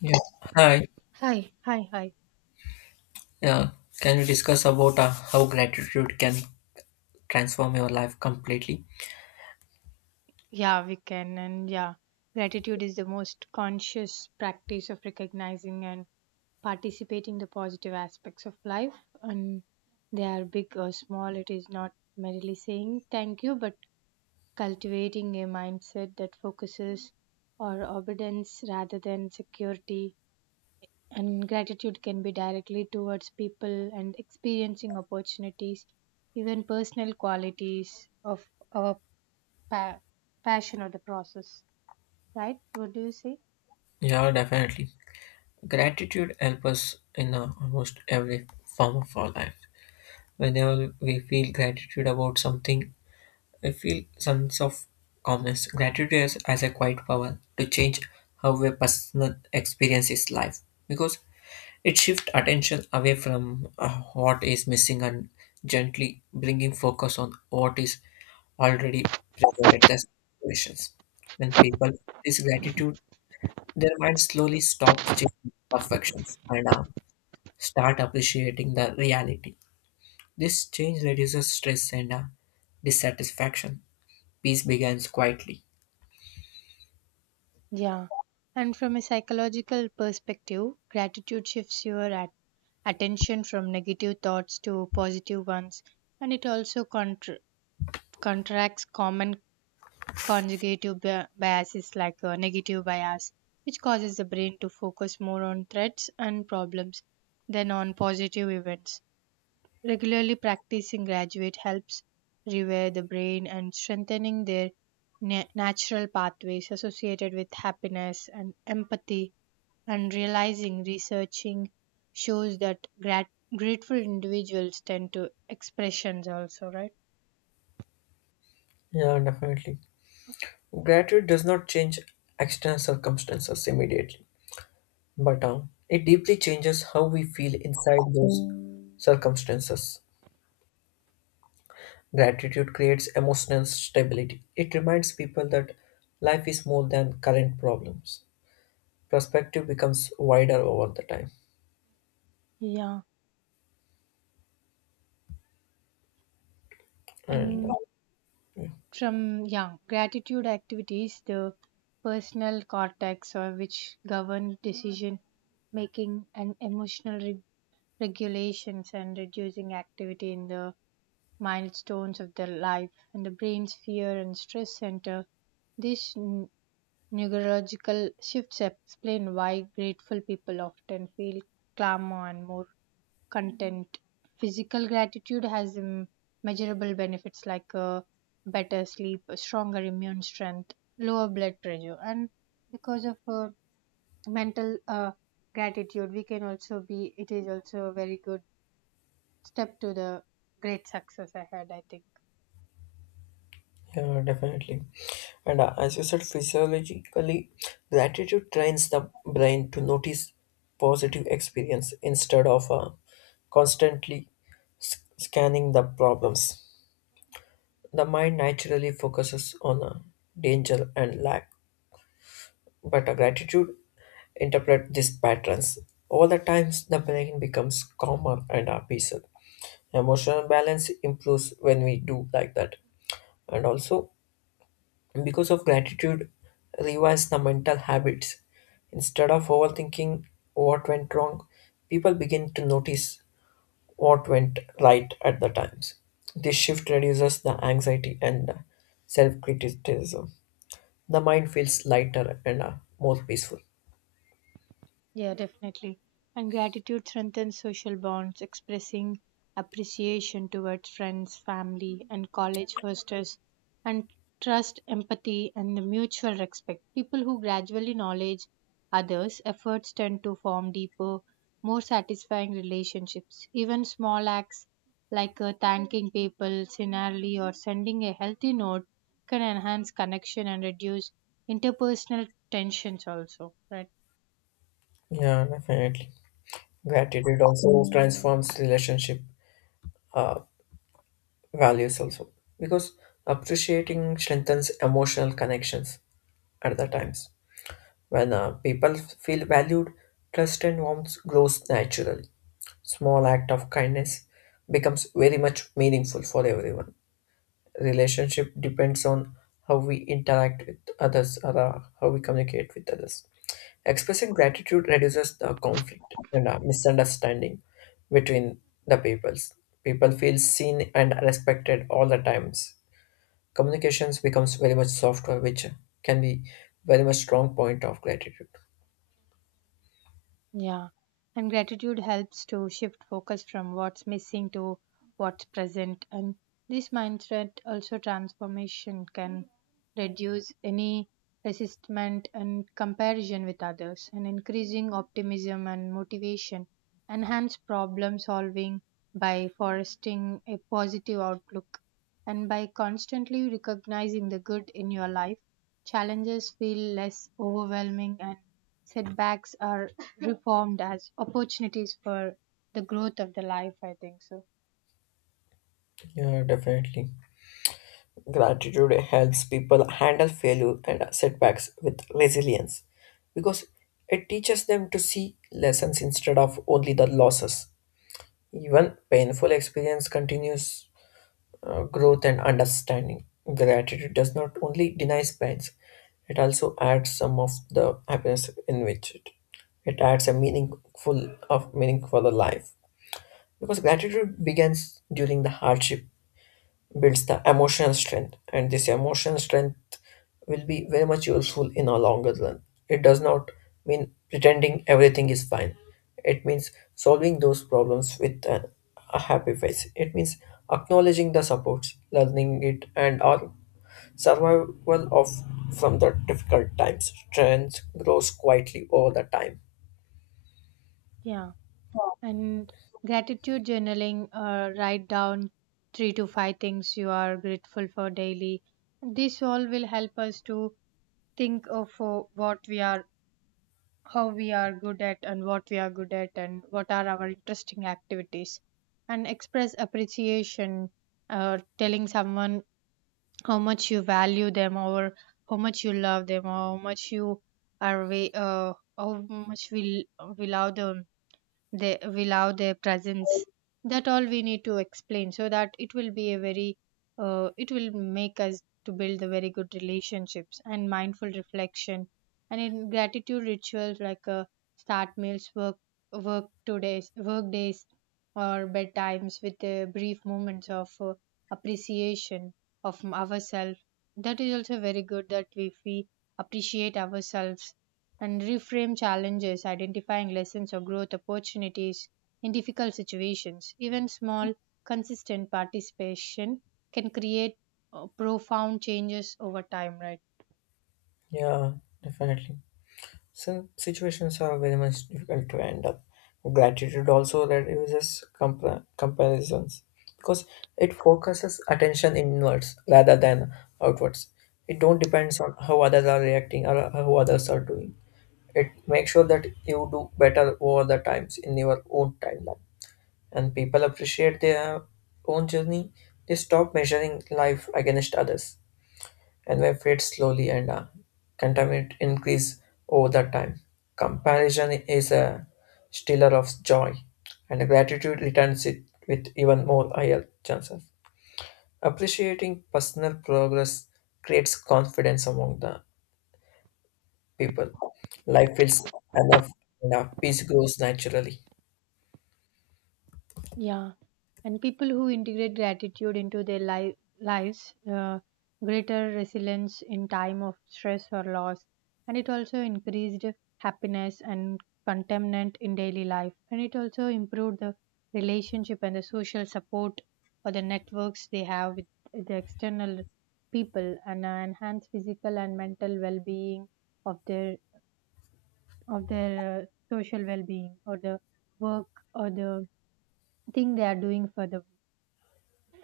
Yeah. Hi. Hi. Yeah. Can we discuss about how gratitude can transform your life completely? Yeah, we can. Gratitude is the most conscious practice of recognizing and participating the positive aspects of life. And they are big or small. It is not merely saying thank you, but cultivating a mindset that focuses on obedience rather than security. And gratitude can be directly towards people and experiencing opportunities, even personal qualities of our pa- passion of the process, right? What do you say? Yeah, definitely. Gratitude helps us in almost every form of our life. Whenever we feel gratitude about something, we feel sense of calmness. Gratitude has a quiet power to change how a person experiences life because it shifts attention away from what is missing and gently bringing focus on what is already presented as situations. When people practice gratitude, their mind slowly stops chasing perfections and start appreciating the reality. This change reduces stress and dissatisfaction. Peace begins quietly. Yeah. And from a psychological perspective, gratitude shifts your attention from negative thoughts to positive ones, and it also contracts common conjugative biases like a negative bias, which causes the brain to focus more on threats and problems than on positive events. Regularly practicing graduate helps rewire the brain and strengthening their natural pathways associated with happiness and empathy and realizing researching shows that grateful individuals tend to expressions also, right? Yeah, definitely. Gratitude does not change external circumstances immediately but it deeply changes how we feel inside those circumstances. Gratitude creates emotional stability. It reminds people that life is more than current problems. Perspective becomes wider over the time. Yeah. And And from yeah gratitude activities the personal cortex or which govern decision making and emotional regulations and reducing activity in the milestones of their life, and the brain's fear and stress center. These neurological shifts explain why grateful people often feel calmer and more content. Physical gratitude has measurable benefits like better sleep, a stronger immune strength, lower blood pressure, and because of mental gratitude, we can also be. It is also a very good step to the great success ahead, I think. yeah, definitely. And as you said, physiologically, gratitude trains the brain to notice positive experience instead of constantly scanning the problems. The mind naturally focuses on danger and lack, but a gratitude interpret these patterns. All the times, the brain becomes calmer and peaceful. Emotional balance improves when we do like that. And also, because of gratitude, revise the mental habits. Instead of overthinking what went wrong, people begin to notice what went right at the times. This shift reduces the anxiety and self criticism. The mind feels lighter and more peaceful. Yeah, definitely. And gratitude strengthens social bonds, expressing appreciation towards friends, family, and college fosters and trust, empathy, and the mutual respect. People who gradually knowledge others' efforts tend to form deeper, more satisfying relationships. Even small acts like thanking people sincerely or sending a healthy note can enhance connection and reduce interpersonal tensions also, right? Yeah, definitely. Gratitude also transforms relationship values also because appreciating strengthens emotional connections at the times when people feel valued, trust and warmth grows naturally. Small act of kindness becomes very much meaningful for everyone. Relationship depends on how we interact with others or how we communicate with others. Expressing gratitude reduces the conflict and misunderstanding between the peoples. People feel seen and respected all the times. Communications becomes very much softer, which can be very much strong point of gratitude. Yeah, and gratitude helps to shift focus from what's missing to what's present. And this mindset also transformation can reduce any resistment and comparison with others and increasing optimism and motivation, enhance problem solving by fostering a positive outlook, and by constantly recognizing the good in your life, challenges feel less overwhelming and setbacks are reformed as opportunities for the growth of the life, I think so. Yeah, definitely. Gratitude helps people handle failure and setbacks with resilience because it teaches them to see lessons instead of only the losses. Even painful experience continues growth and understanding. Gratitude does not only denies pains, it also adds some of the happiness in which it adds a meaningful of meaning for the life. Because gratitude begins during the hardship builds the emotional strength, and this emotional strength will be very much useful in a longer run. It does not mean pretending everything is fine. It means solving those problems with a happy face. It means acknowledging the supports learning it and our survival of from the difficult times. Strength grows quietly over the time. Yeah, and gratitude journaling, write down three to five things you are grateful for daily. This all will help us to think of what we are, how we are good at and what we are good at and what are our interesting activities, and express appreciation or telling someone how much you value them or how much you love them or how much you are we how much we love them. They will allow their presence, that all we need to explain, so that it will be a very it will make us to build the very good relationships and mindful reflection and in gratitude rituals like start meals work today's work days or bedtimes with brief moments of appreciation of ourselves. That is also very good, that if we appreciate ourselves and reframe challenges, identifying lessons or growth opportunities in difficult situations. Even small, consistent participation can create profound changes over time, right? Yeah, definitely. Some situations are very much difficult to end up. Gratitude also reduces comparisons because it focuses attention inwards rather than outwards. It don't depends on how others are reacting or how others are doing. It makes sure that you do better over the times in your own timeline. And people appreciate their own journey. They stop measuring life against others, and may fade slowly and contaminant increase over the time. Comparison is a stealer of joy, and gratitude returns it with even more higher chances. Appreciating personal progress creates confidence among the people. Life feels enough, and our peace grows naturally. Yeah. And people who integrate gratitude into their lives, greater resilience in time of stress or loss, and it also increased happiness and contentment in daily life, and it also improved the relationship and the social support or the networks they have with the external people, and enhance physical and mental well-being of their uh, social well-being or the work or the thing they are doing for the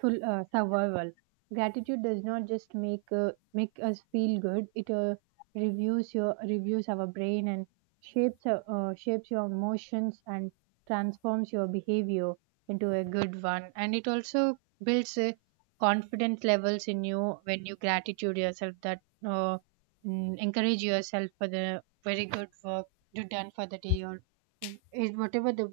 full survival. Gratitude does not just make make us feel good; it reviews our brain and shapes shapes your emotions and transforms your behavior into a good one. And it also builds confidence levels in you when you gratitude yourself, that uh, encourage yourself for the very good work you done for the day, or is whatever the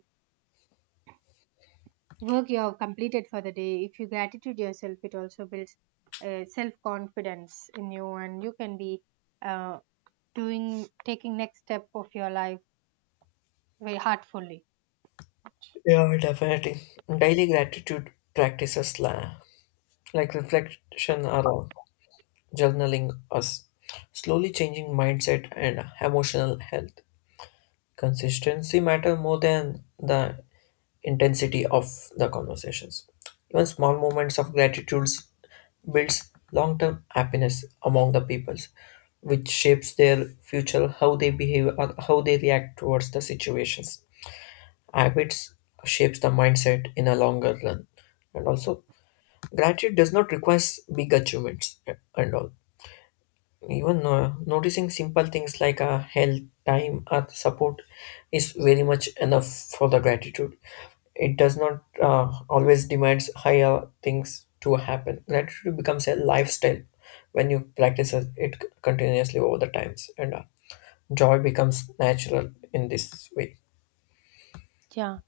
work you have completed for the day. If you gratitude yourself, it also builds self confidence in you, and you can be uh, doing taking next step of your life very heartfully. Yeah, definitely. Daily gratitude practices like reflection are journaling us slowly changing mindset and emotional health. Consistency matter more than the intensity of the conversations. Even small moments of gratitude builds long-term happiness among the peoples, which shapes their future how they behave or how they react towards the situations. Habits shapes the mindset in a longer run. And also gratitude does not require big achievements and all. Even noticing simple things like health, time, or support is very much enough for the gratitude. It does not always demands higher things to happen. Gratitude becomes a lifestyle when you practice it continuously over the times, and joy becomes natural in this way. Yeah,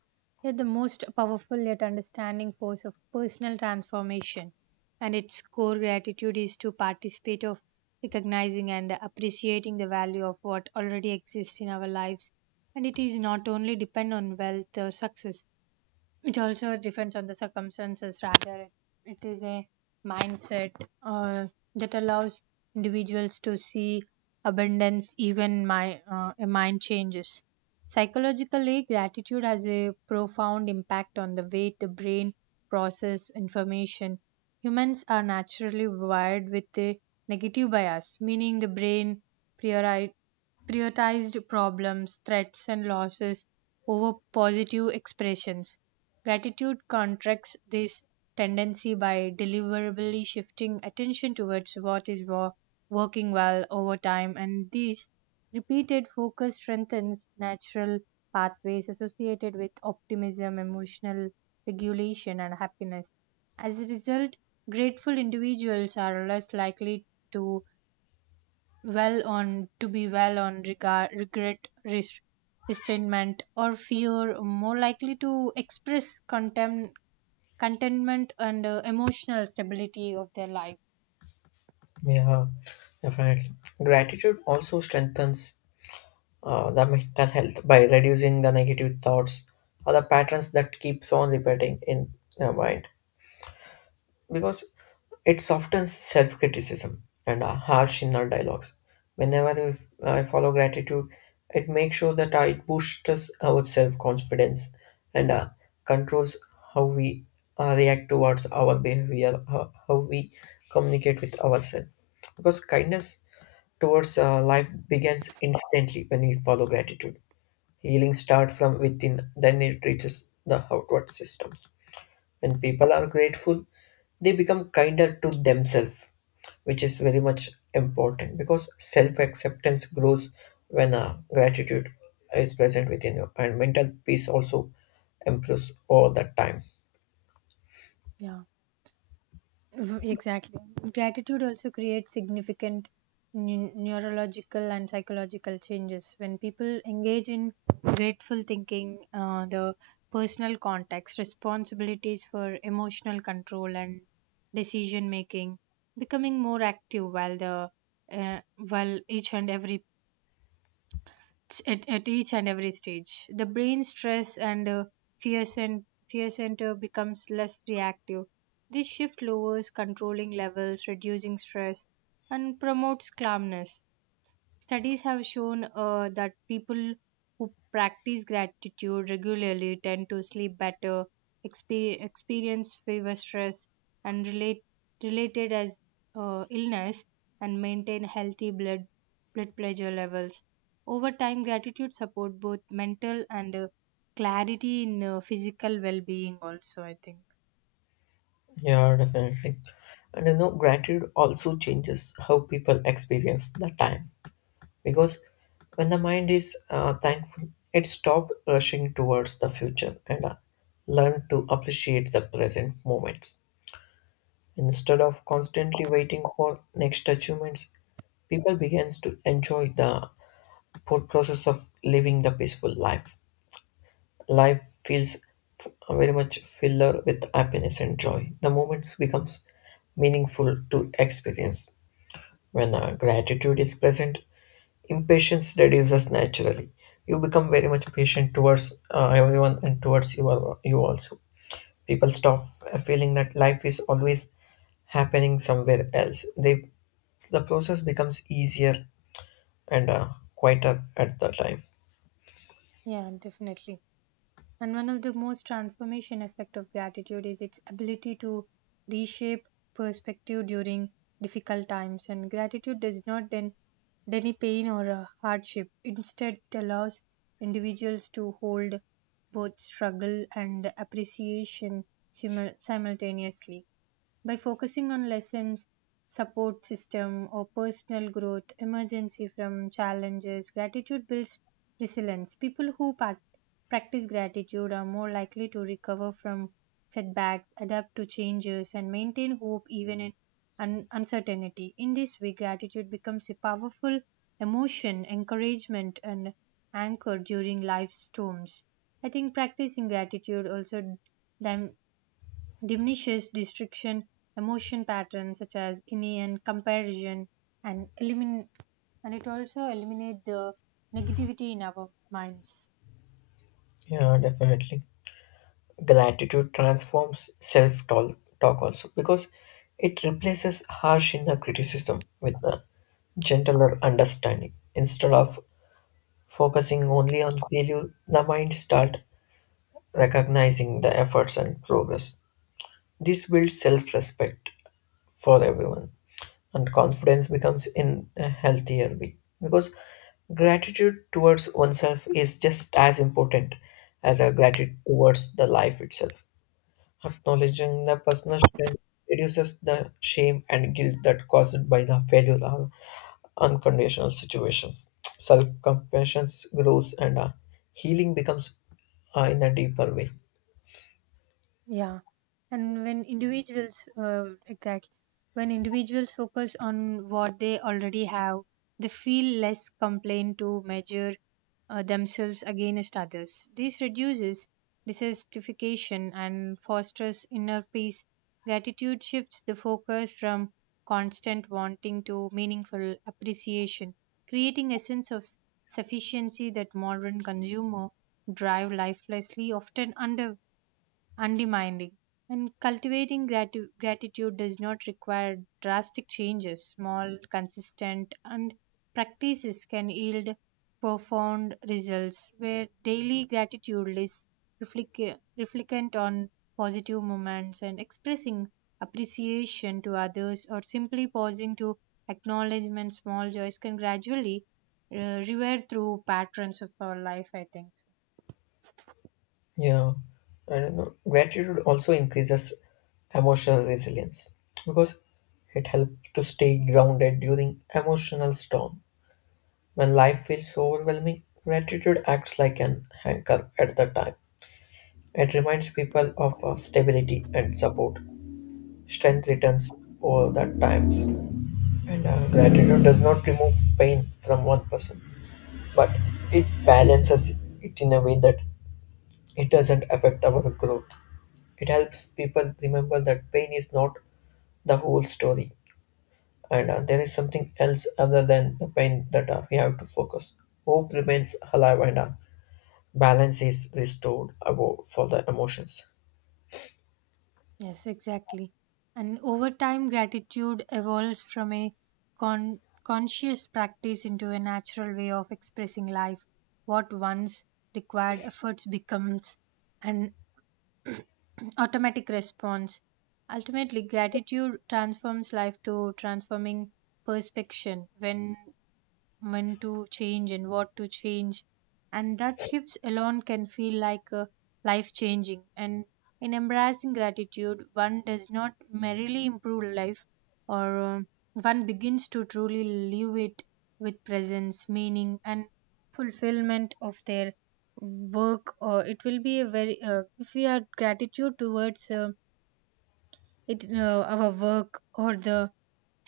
yet the most powerful yet understanding force of personal transformation, and its core gratitude is to participate of recognizing and appreciating the value of what already exists in our lives, and it is not only depend on wealth or success, it also depends on the circumstances. Rather, it is a mindset, uh, that allows individuals to see abundance even my a mind changes. Psychologically, gratitude has a profound impact on the way the brain process information. Humans are naturally wired with a negative bias, meaning the brain priori- prioritized problems, threats, and losses over positive expressions. Gratitude contracts this tendency by deliberately shifting attention towards what is working well over time, and this repeated focus strengthens natural pathways associated with optimism, emotional regulation, and happiness. As a result, grateful individuals are less likely to well on to be well on regard, regret, res- resentment, or fear, more likely to express contempt contentment and emotional stability of their life. Yeah, definitely. Gratitude also strengthens the mental health by reducing the negative thoughts or the patterns that keeps on repeating in the mind because it softens self-criticism and harsh inner dialogues. Whenever if I follow gratitude, it makes sure that it boosts our self-confidence and controls how we react towards our behavior. How we communicate with ourselves, because kindness towards life begins instantly when we follow gratitude. Healing starts from within, then it reaches the outward systems. When people are grateful, they become kinder to themselves, which is very much important because self acceptance grows when gratitude is present within you, and mental peace also improves all the time. Yeah, exactly. Gratitude also creates significant neurological and psychological changes. When people engage in grateful thinking, the personal context, responsibilities for emotional control and decision making, becoming more active while the uh, while each and every at each and every stage, the brain stress and fear center becomes less reactive. This shift lowers controlling levels, reducing stress, and promotes calmness. Studies have shown that people who practice gratitude regularly tend to sleep better, experience fewer stress, and related as illness, and maintain healthy blood pressure levels. Over time, gratitude support both mental and clarity in physical well-being also, I think. Yeah, definitely. And you know, gratitude also changes how people experience the time because when the mind is thankful, it stops rushing towards the future and learn to appreciate the present moments. Instead of constantly waiting for next achievements, people begins to enjoy the full process of living the peaceful life. Life feels very much filler with happiness and joy. The moments becomes meaningful to experience when gratitude is present. Impatience reduces naturally. You become very much patient towards everyone and towards you, you also. People stop feeling that life is always happening somewhere else. They, the process becomes easier and quieter at the time. Yeah, definitely. And one of the most transformation effect of gratitude is its ability to reshape perspective during difficult times. And gratitude does not then deny pain or hardship. Instead, it allows individuals to hold both struggle and appreciation simultaneously. By focusing on lessons, support system, or personal growth, emergency from challenges, gratitude builds resilience. People who practice gratitude are more likely to recover from setbacks, adapt to changes, and maintain hope even in uncertainty. In this way, gratitude becomes a powerful emotion, encouragement, and anchor during life's storms. I think practicing gratitude also dim- diminishes distraction, emotion patterns such as envy, comparison, and elimin and it also eliminates the negativity in our minds. Yeah, definitely. Gratitude transforms self talk also because it replaces harsh inner criticism with a gentler understanding. Instead of focusing only on failure, the mind start recognizing the efforts and progress. This builds self respect for everyone, and confidence becomes in a healthier way because gratitude towards oneself is just as important as a gratitude towards the life itself. Acknowledging the personal strength reduces the shame and guilt that caused by the failure or unconditional situations. Self compassion grows, and healing becomes in a deeper way. Yeah, and when individuals, exactly, when individuals focus on what they already have, they feel less complained to measure themselves against others. This reduces dissatisfaction and fosters inner peace. Gratitude shifts the focus from constant wanting to meaningful appreciation, creating a sense of sufficiency that modern consumer drive lifelessly often undervalues undemanding. And cultivating gratitude does not require drastic changes. Small, consistent, and practices can yield profound results, where daily gratitude is reflectant on positive moments and expressing appreciation to others or simply pausing to acknowledgement small joys can gradually revert through patterns of our life, I think. Yeah, I don't know. Gratitude also increases emotional resilience because it helps to stay grounded during emotional storm. When life feels overwhelming, gratitude acts like an anchor at the time. It reminds people of stability and support. Strength returns over the times, and gratitude does not remove pain from one person, but it balances it in a way that it doesn't affect our growth. It helps people remember that pain is not the whole story, and there is something else other than the pain that we have to focus. Hope remains alive, and balance is restored above for the emotions. Yes, exactly. And over time, gratitude evolves from a conscious practice into a natural way of expressing life. What once required efforts becomes an automatic response. Ultimately, gratitude transforms life to transforming perspection. When to change and what to change, and that shifts alone can feel like a life changing, and in embracing gratitude one does not merely improve life, or one begins to truly live it with presence, meaning, and fulfillment of their work. Or it will be a very if we are gratitude towards it our work or the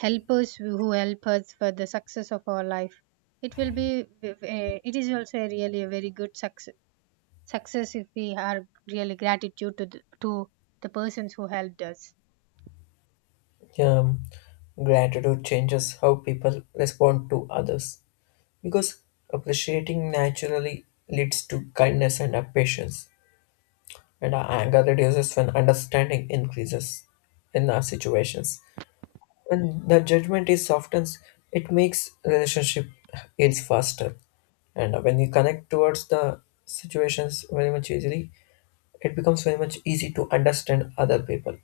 helpers who help us for the success of our life, it will be it is also a really a very good success if we are really gratitude to to the persons who helped us. Um, gratitude changes how people respond to others because appreciating naturally leads to kindness and patience, and anger reduces when understanding increases in our situations. When the judgment is softens, it makes relationship ends faster. And when you connect towards the situations very much easily, it becomes very much easy to understand other people.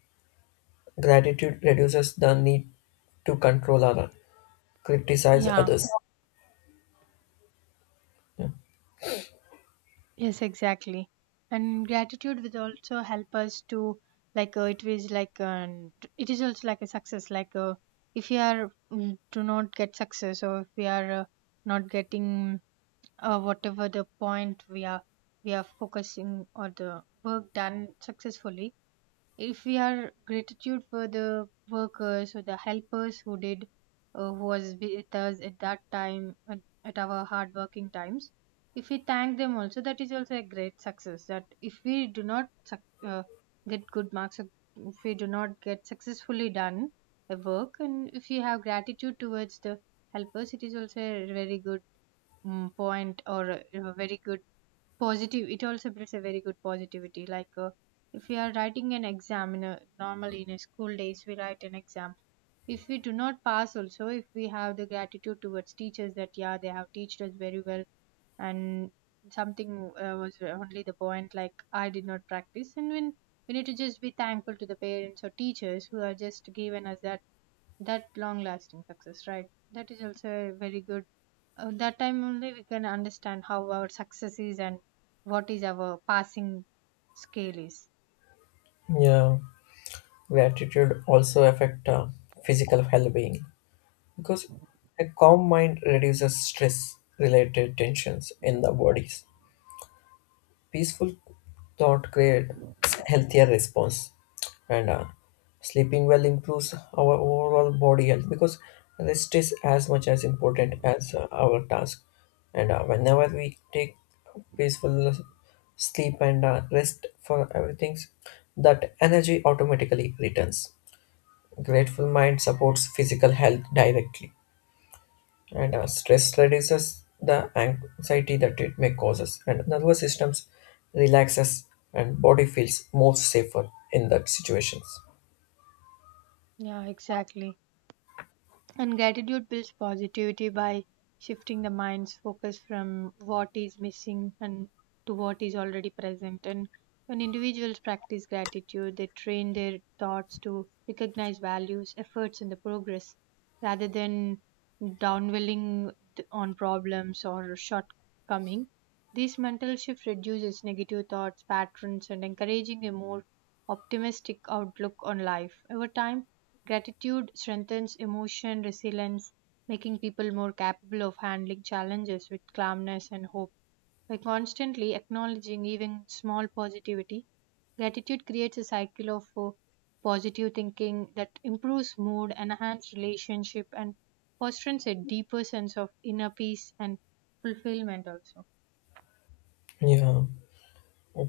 Gratitude reduces the need to control or criticize Yeah, others. Yeah. yes, exactly. And gratitude will also help us to, like it is like it is also like a success. Like if we are to not get success, or if we are not getting whatever the point we are focusing, or the work done successfully, if we are gratitude for the workers or the helpers who did who was with us at that time at our hard working times, if we thank them also, that is also a great success. That if we do not uh, get good marks, or if we do not get successfully done a work, and if we have gratitude towards the helpers, it is also a very good point, or a very good positive. It also brings a very good positivity. Like if we are writing an exam in a, normally in a school days, we write an exam. If we do not pass also, if we have the gratitude towards teachers, that yeah, they have taught us very well. And something was only the point, like I did not practice. And when we need to just be thankful to the parents or teachers who are just given us that, that long lasting success, right? That is also a very good. That time only we can understand how our success is and what is our passing scale is. Yeah. Gratitude also affect physical well-being because a calm mind reduces stress-related tensions in the bodies. Peaceful thought creates healthier response, and sleeping well improves our overall body health because rest is as much as important as our task. And whenever we take peaceful sleep and rest for everything, that energy automatically returns. Grateful mind supports physical health directly, and stress reduces the anxiety that it may causes, and nervous systems relaxes, and body feels more safer in that situations. Yeah, exactly. And gratitude builds positivity by shifting the mind's focus from what is missing and to what is already present. And when individuals practice gratitude, they train their thoughts to recognize values, efforts, and the progress, rather than on problems or shortcoming. This mental shift reduces negative thoughts, patterns, and encouraging a more optimistic outlook on life. Over time, gratitude strengthens emotion resilience, making people more capable of handling challenges with calmness and hope. By constantly acknowledging even small positivity, gratitude creates a cycle of positive thinking that improves mood, enhances relationship, and fosters a deeper sense of inner peace and fulfillment also. Yeah.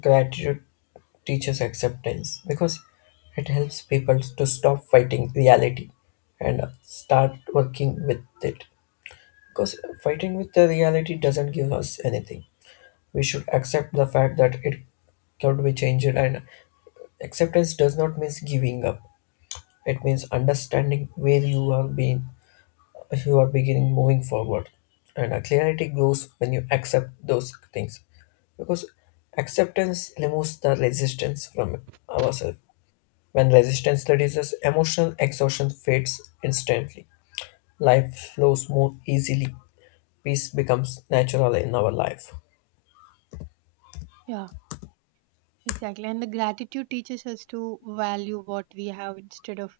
Gratitude teaches acceptance because it helps people to stop fighting reality and start working with it, because fighting with the reality doesn't give us anything. We should accept the fact that it could be changed. And acceptance does not mean giving up. It means understanding where you are being, you are beginning moving forward. And a clarity grows when you accept those things because acceptance removes the resistance from ourselves. When resistance reduces, emotional exhaustion fades instantly. Life flows more easily. Peace becomes natural in our life. Yeah. Exactly. And the gratitude teaches us to value what we have instead of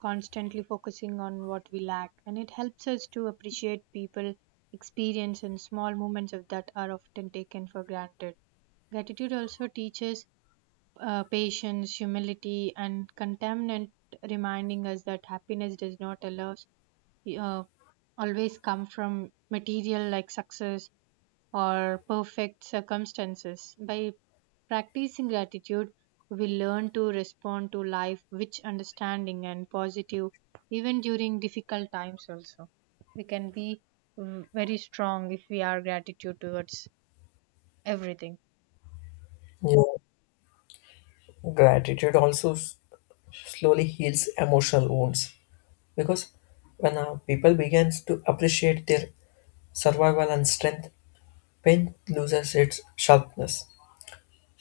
constantly focusing on what we lack. And it helps us to appreciate people, experience, and small moments of that are often taken for granted. Gratitude also teaches patience, humility, and contentment, reminding us that happiness does not allow, uh, always come from material like success or perfect circumstances. By practicing gratitude, we learn to respond to life with understanding and positive, even during difficult times, also. We can be very strong if we are gratitude towards everything. Yeah. Gratitude also slowly heals emotional wounds because when our people begins to appreciate their survival and strength, pain loses its sharpness.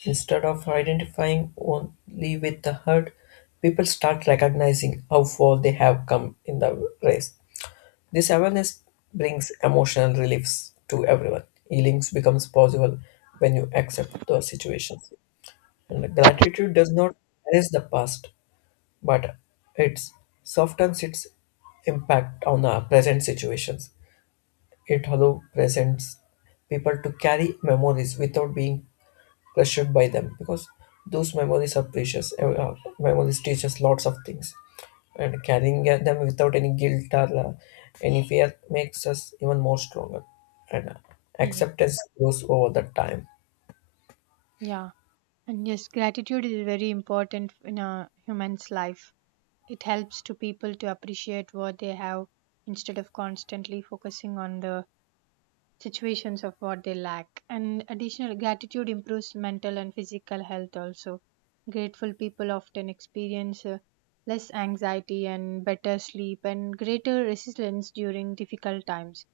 Instead of identifying only with the hurt, people start recognizing how far they have come in the race. This awareness brings emotional reliefs to everyone. Healing becomes possible when you accept the situation. And gratitude does not erase the past, but it softens its impact on the present situations. It allows present people to carry memories without being crushed by them because those memories are precious. Memories teach us lots of things, and carrying them without any guilt or any fear makes us even more stronger. And Yeah, acceptance grows over the time. yeah. And yes, gratitude is very important in a human's life. It helps to people to appreciate what they have instead of constantly focusing on the situations of what they lack. And additional gratitude improves mental and physical health also. Grateful people often experience less anxiety and better sleep and greater resilience during difficult times.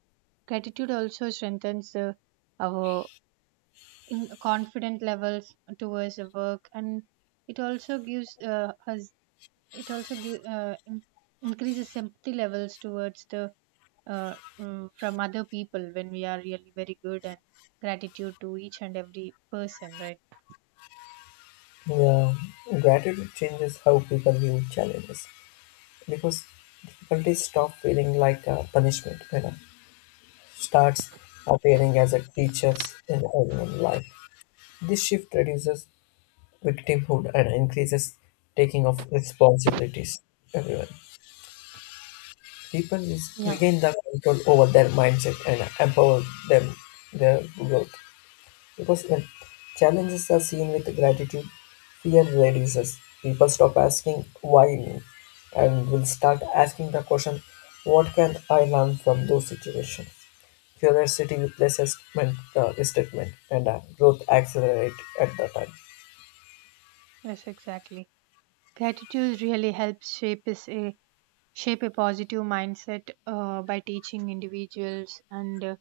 Gratitude also strengthens our in confident levels towards the work. And it also gives us, it also give, in- increases empathy levels towards the uh, from other people, when we are really very good and gratitude to each and every person, right? Yeah, gratitude changes how people view challenges because difficulties stop feeling like a punishment and starts appearing as a teachers in everyone's life. This shift reduces victimhood and increases taking of responsibilities. Everyone, Yeah, regain the control over their mindset and empower them their growth. Because when challenges are seen with gratitude, fear reduces. People stop asking why me, and will start asking the question, what can I learn from those situations? Curiosity replaces resentment, and growth accelerate at the time. yes, exactly. Gratitude really helps shape a positive mindset, by teaching individuals. And uh,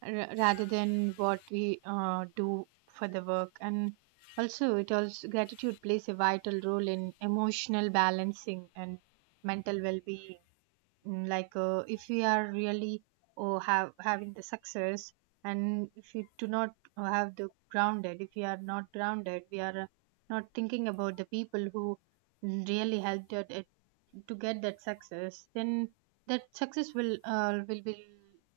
r- rather than what we do for the work. And also, it also, gratitude plays a vital role in emotional balancing and mental well-being. Like if we are really oh, have having the success, and if we do not have the grounded, if we are not grounded, we are not thinking about the people who really helped at it to get that success, then that success will be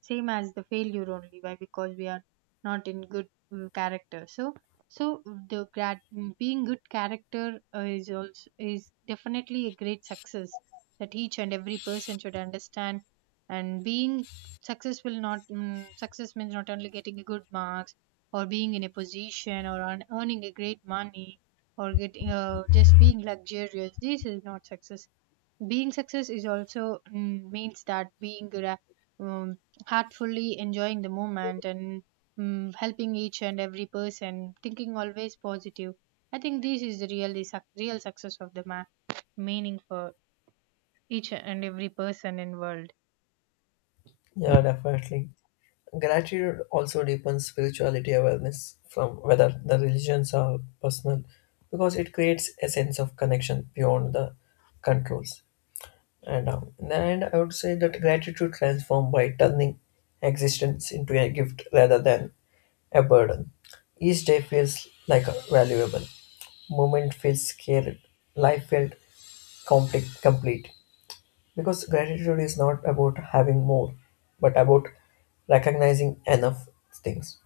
same as the failure only. Why? Because we are not in good character. So the grad, being good character is also is definitely a great success that each and every person should understand. And being successful, not success means not only getting a good marks, or being in a position, or earning a great money, or getting just being luxurious, this is not success. Being success is also means that um, heartfully enjoying the moment and helping each and every person, thinking always positive. I think this is the real success of the man meaning, for each and every person in world. Yeah, definitely. Gratitude also deepens spirituality awareness from whether the religions are personal because it creates a sense of connection beyond the controls. And I would say that gratitude transforms by turning existence into a gift rather than a burden. Each day feels like a valuable moment, feels scared, life felt complete. Because gratitude is not about having more, but about recognizing enough things.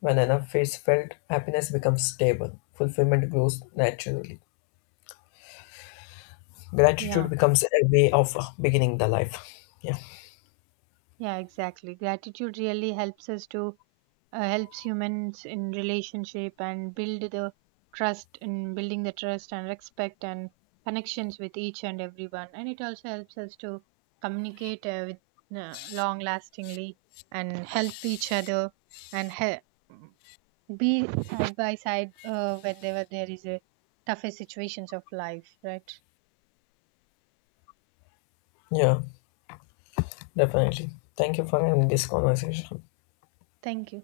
When enough is felt, happiness becomes stable, fulfillment grows naturally. Gratitude Yeah, becomes a way of beginning the life. Yeah, yeah, exactly. Gratitude really helps us to helps humans in relationship and build the trust, in building the trust and respect and connections with each and everyone. And it also helps us to communicate with long lastingly, and help each other, and be side by side, whenever there is a tougher situations of life. Right. yeah, definitely. Thank you for having this conversation. Thank you.